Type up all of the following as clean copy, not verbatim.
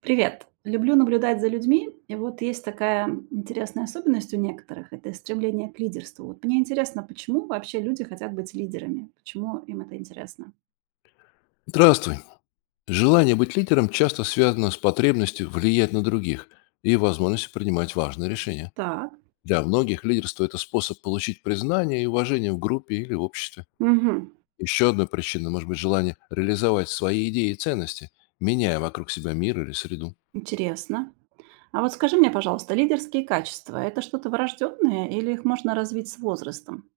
Привет. Люблю наблюдать за людьми, и вот есть такая интересная особенность у некоторых– это стремление к лидерству. Вот мне интересно, почему вообще люди хотят быть лидерами? Почему им это интересно? Здравствуй. Желание быть лидером часто связано с потребностью влиять на других и возможностью принимать важные решения. Так, Для многих лидерство– это способ получить признание и уважение в группе или в обществе. мгм, Еще одной причиной может быть желание реализовать свои идеи и ценности, меняя вокруг себя мир или среду. интересно. А вот скажи мне, пожалуйста, лидерские качества– это что-то врожденное или их можно развить с возрастом?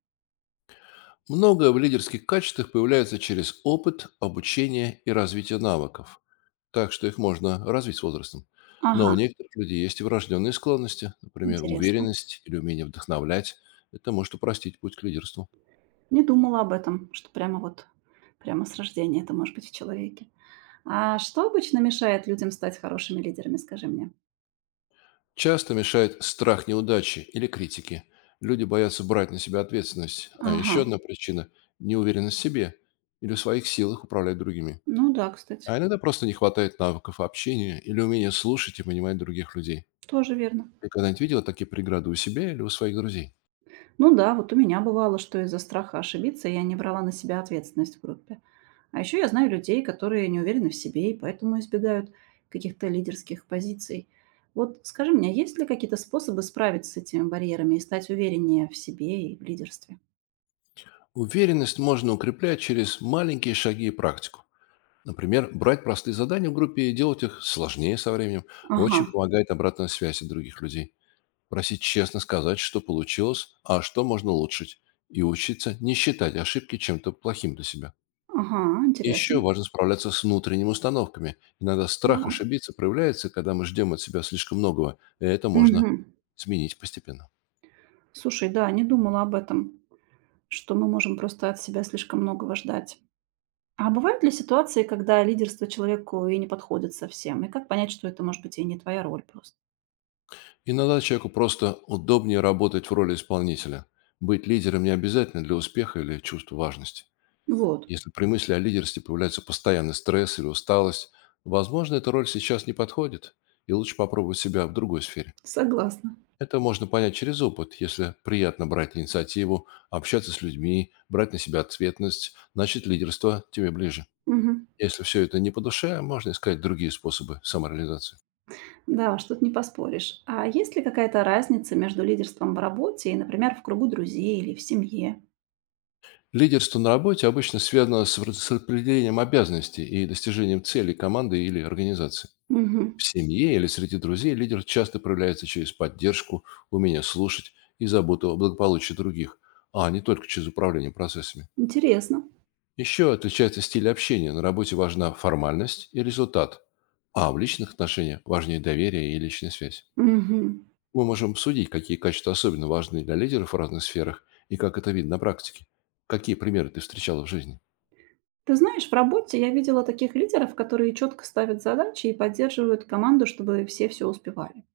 Многое в лидерских качествах появляется через опыт, обучение и развитие навыков. Так что их можно развить с возрастом. Но Ага, у некоторых людей есть и врожденные склонности, например, интересно. уверенность или умение вдохновлять. Это может упростить путь к лидерству. Не думала об этом, что прямо вот, прямо с рождения это может быть в человеке. А что обычно мешает людям стать хорошими лидерами, скажи мне? Часто мешает страх неудачи или критики. Люди боятся брать на себя ответственность. А Ага, еще одна причина– неуверенность в себе или в своих силах управлять другими. ну да, кстати. А иногда просто не хватает навыков общения или умения слушать и понимать других людей. Тоже верно. Ты когда-нибудь видела такие преграды у себя или у своих друзей? Ну да, вот у меня бывало, что из-за страха ошибиться я не брала на себя ответственность в группе. А еще я знаю людей, которые не уверены в себе и поэтому избегают каких-то лидерских позиций. Вот скажи мне, есть ли какие-то способы справиться с этими барьерами и стать увереннее в себе и в лидерстве? Уверенность можно укреплять через маленькие шаги и практику. Например, брать простые задания в группе и делать их сложнее со временем. Ага, Очень помогает обратная связь от других людей. Просить честно сказать, что получилось, а что можно улучшить. И учиться не считать ошибки чем-то плохим для себя. ага, интересно. Еще важно справляться с внутренними установками. Иногда страх Так. ошибиться проявляется, когда мы ждем от себя слишком многого, и это можно Мгм. сменить постепенно. Слушай, да, не думала об этом, что мы можем просто от себя слишком многого ждать. А бывают ли ситуации, когда лидерство человеку и не подходит совсем? И как понять, что это, может быть, и не твоя роль просто? Иногда человеку просто удобнее работать в роли исполнителя. Быть лидером не обязательно для успеха или чувства важности. Вот, Если при мысли о лидерстве появляется постоянный стресс или усталость, возможно, эта роль сейчас не подходит, и лучше попробовать себя в другой сфере. согласна. Это можно понять через опыт. Если приятно брать инициативу, общаться с людьми, брать на себя ответственность, значит лидерство тебе ближе. Мгм. Если все это не по душе, можно искать другие способы самореализации. Да, уж тут не поспоришь. А есть ли какая-то разница между лидерством в работе и, например, в кругу друзей или в семье? Лидерство на работе обычно связано с распределением обязанностей и достижением целей команды или организации. Мгм. В семье или среди друзей лидер часто проявляется через поддержку, умение слушать и заботу о благополучии других, а не только через управление процессами. Интересно. Еще отличается стиль общения. На работе важна формальность и результат, а в личных отношениях важнее доверие и личная связь. Мгм. Мы можем обсудить, какие качества особенно важны для лидеров в разных сферах и как это видно на практике. Какие примеры ты встречала в жизни? Ты знаешь, в работе я видела таких лидеров, которые четко ставят задачи и поддерживают команду, чтобы все успевали.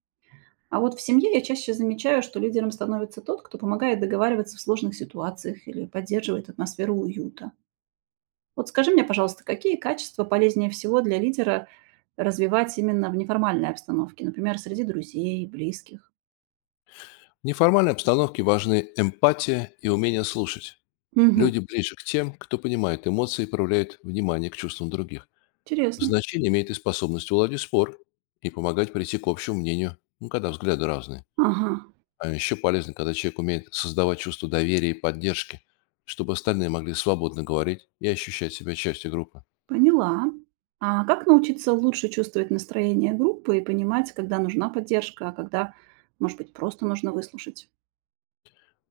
А вот в семье я чаще замечаю, что лидером становится тот, кто помогает договариваться в сложных ситуациях или поддерживает атмосферу уюта. Вот скажи мне, пожалуйста, какие качества полезнее всего для лидера развивать именно в неформальной обстановке, например, среди друзей, близких? В неформальной обстановке важны эмпатия и умение слушать. Мгм. Люди ближе к тем, кто понимает эмоции и проявляет внимание к чувствам других. Интересно. Значение имеет и способность уладить спор и помогать прийти к общему мнению, ну, когда взгляды разные. Ага, А еще полезно, когда человек умеет создавать чувство доверия и поддержки, чтобы остальные могли свободно говорить и ощущать себя частью группы. поняла. А как научиться лучше чувствовать настроение группы и понимать, когда нужна поддержка, а когда, может быть, просто нужно выслушать?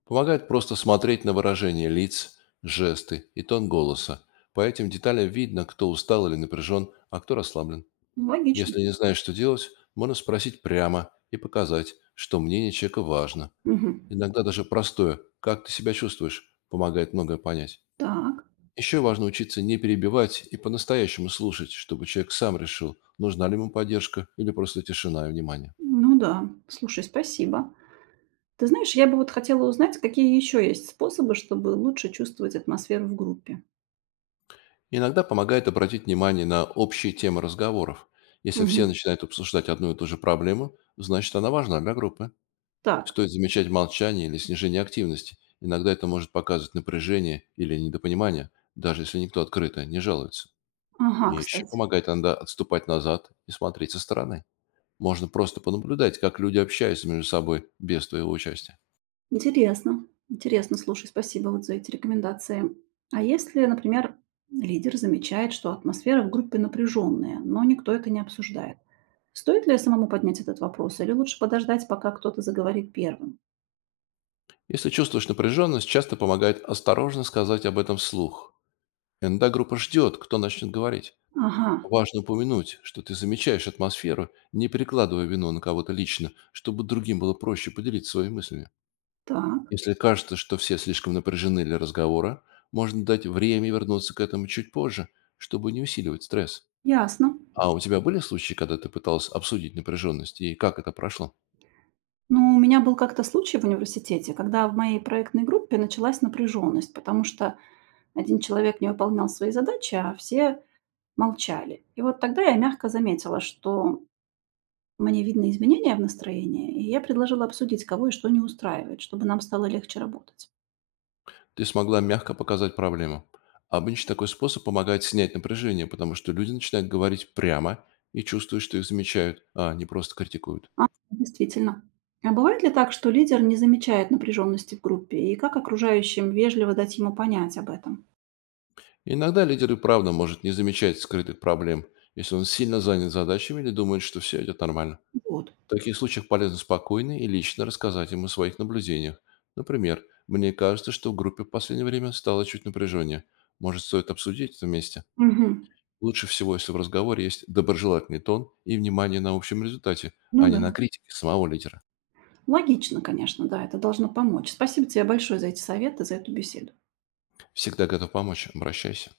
Помогает просто смотреть на выражение лиц, жесты и тон голоса. По этим деталям видно, кто устал или напряжен, а кто расслаблен. Ну, логично. Если не знаешь, что делать, можно спросить прямо и показать, что мнение человека важно. Мгм. Иногда даже простое «как ты себя чувствуешь?» помогает многое понять. Так, Еще важно учиться не перебивать и по-настоящему слушать, чтобы человек сам решил, нужна ли ему поддержка или просто тишина и внимание. ну да, слушай, спасибо. Ты знаешь, я бы вот хотела узнать, какие еще есть способы, чтобы лучше чувствовать атмосферу в группе. Иногда помогает обратить внимание на общие темы разговоров. Если все Мгм. начинают обсуждать одну и ту же проблему, значит она важна для группы. Так. Стоит замечать молчание или снижение активности. Иногда это может показывать напряжение или недопонимание, даже если никто открыто не жалуется. Ага, И еще кстати. помогает иногда отступать назад и смотреть со стороны. Можно просто понаблюдать, как люди общаются между собой без твоего участия. Интересно. Интересно, слушай, спасибо вот за эти рекомендации. А если, например, лидер замечает, что атмосфера в группе напряженная, но никто это не обсуждает, стоит ли самому поднять этот вопрос или лучше подождать, пока кто-то заговорит первым? Если чувствуешь напряженность, часто помогает осторожно сказать об этом вслух. Иногда группа ждет, кто начнет говорить. Ага, Важно упомянуть, что ты замечаешь атмосферу, не перекладывая вину на кого-то лично, чтобы другим было проще поделиться своими мыслями. так, Если кажется, что все слишком напряжены для разговора, можно дать время вернуться к этому чуть позже, чтобы не усиливать стресс. ясно. А у тебя были случаи, когда ты пыталась обсудить напряженность и как это прошло? Ну, у меня был как-то случай в университете, когда в моей проектной группе началась напряженность, потому что один человек не выполнял свои задачи, а все молчали. И вот тогда я мягко заметила, что мне видны изменения в настроении, и я предложила обсудить, кого и что не устраивает, чтобы нам стало легче работать. Ты смогла мягко показать проблему. Обычно такой способ помогает снять напряжение, потому что люди начинают говорить прямо и чувствуют, что их замечают, а не просто критикуют. А, действительно. А бывает ли так, что лидер не замечает напряженности в группе, и как окружающим вежливо дать ему понять об этом? Иногда лидер и правда может не замечать скрытых проблем, если он сильно занят задачами или думает, что все идет нормально. Вот. В таких случаях полезно спокойно и лично рассказать им о своих наблюдениях. Например, «Мне кажется, что в группе в последнее время стало чуть напряжение. Может, стоит обсудить это вместе?» Мгм. Лучше всего, если в разговоре есть доброжелательный тон и внимание на общем результате, Ну а не да. на критике самого лидера. Логично, конечно, да, это должно помочь. Спасибо тебе большое за эти советы, за эту беседу. Всегда готов помочь. Обращайся.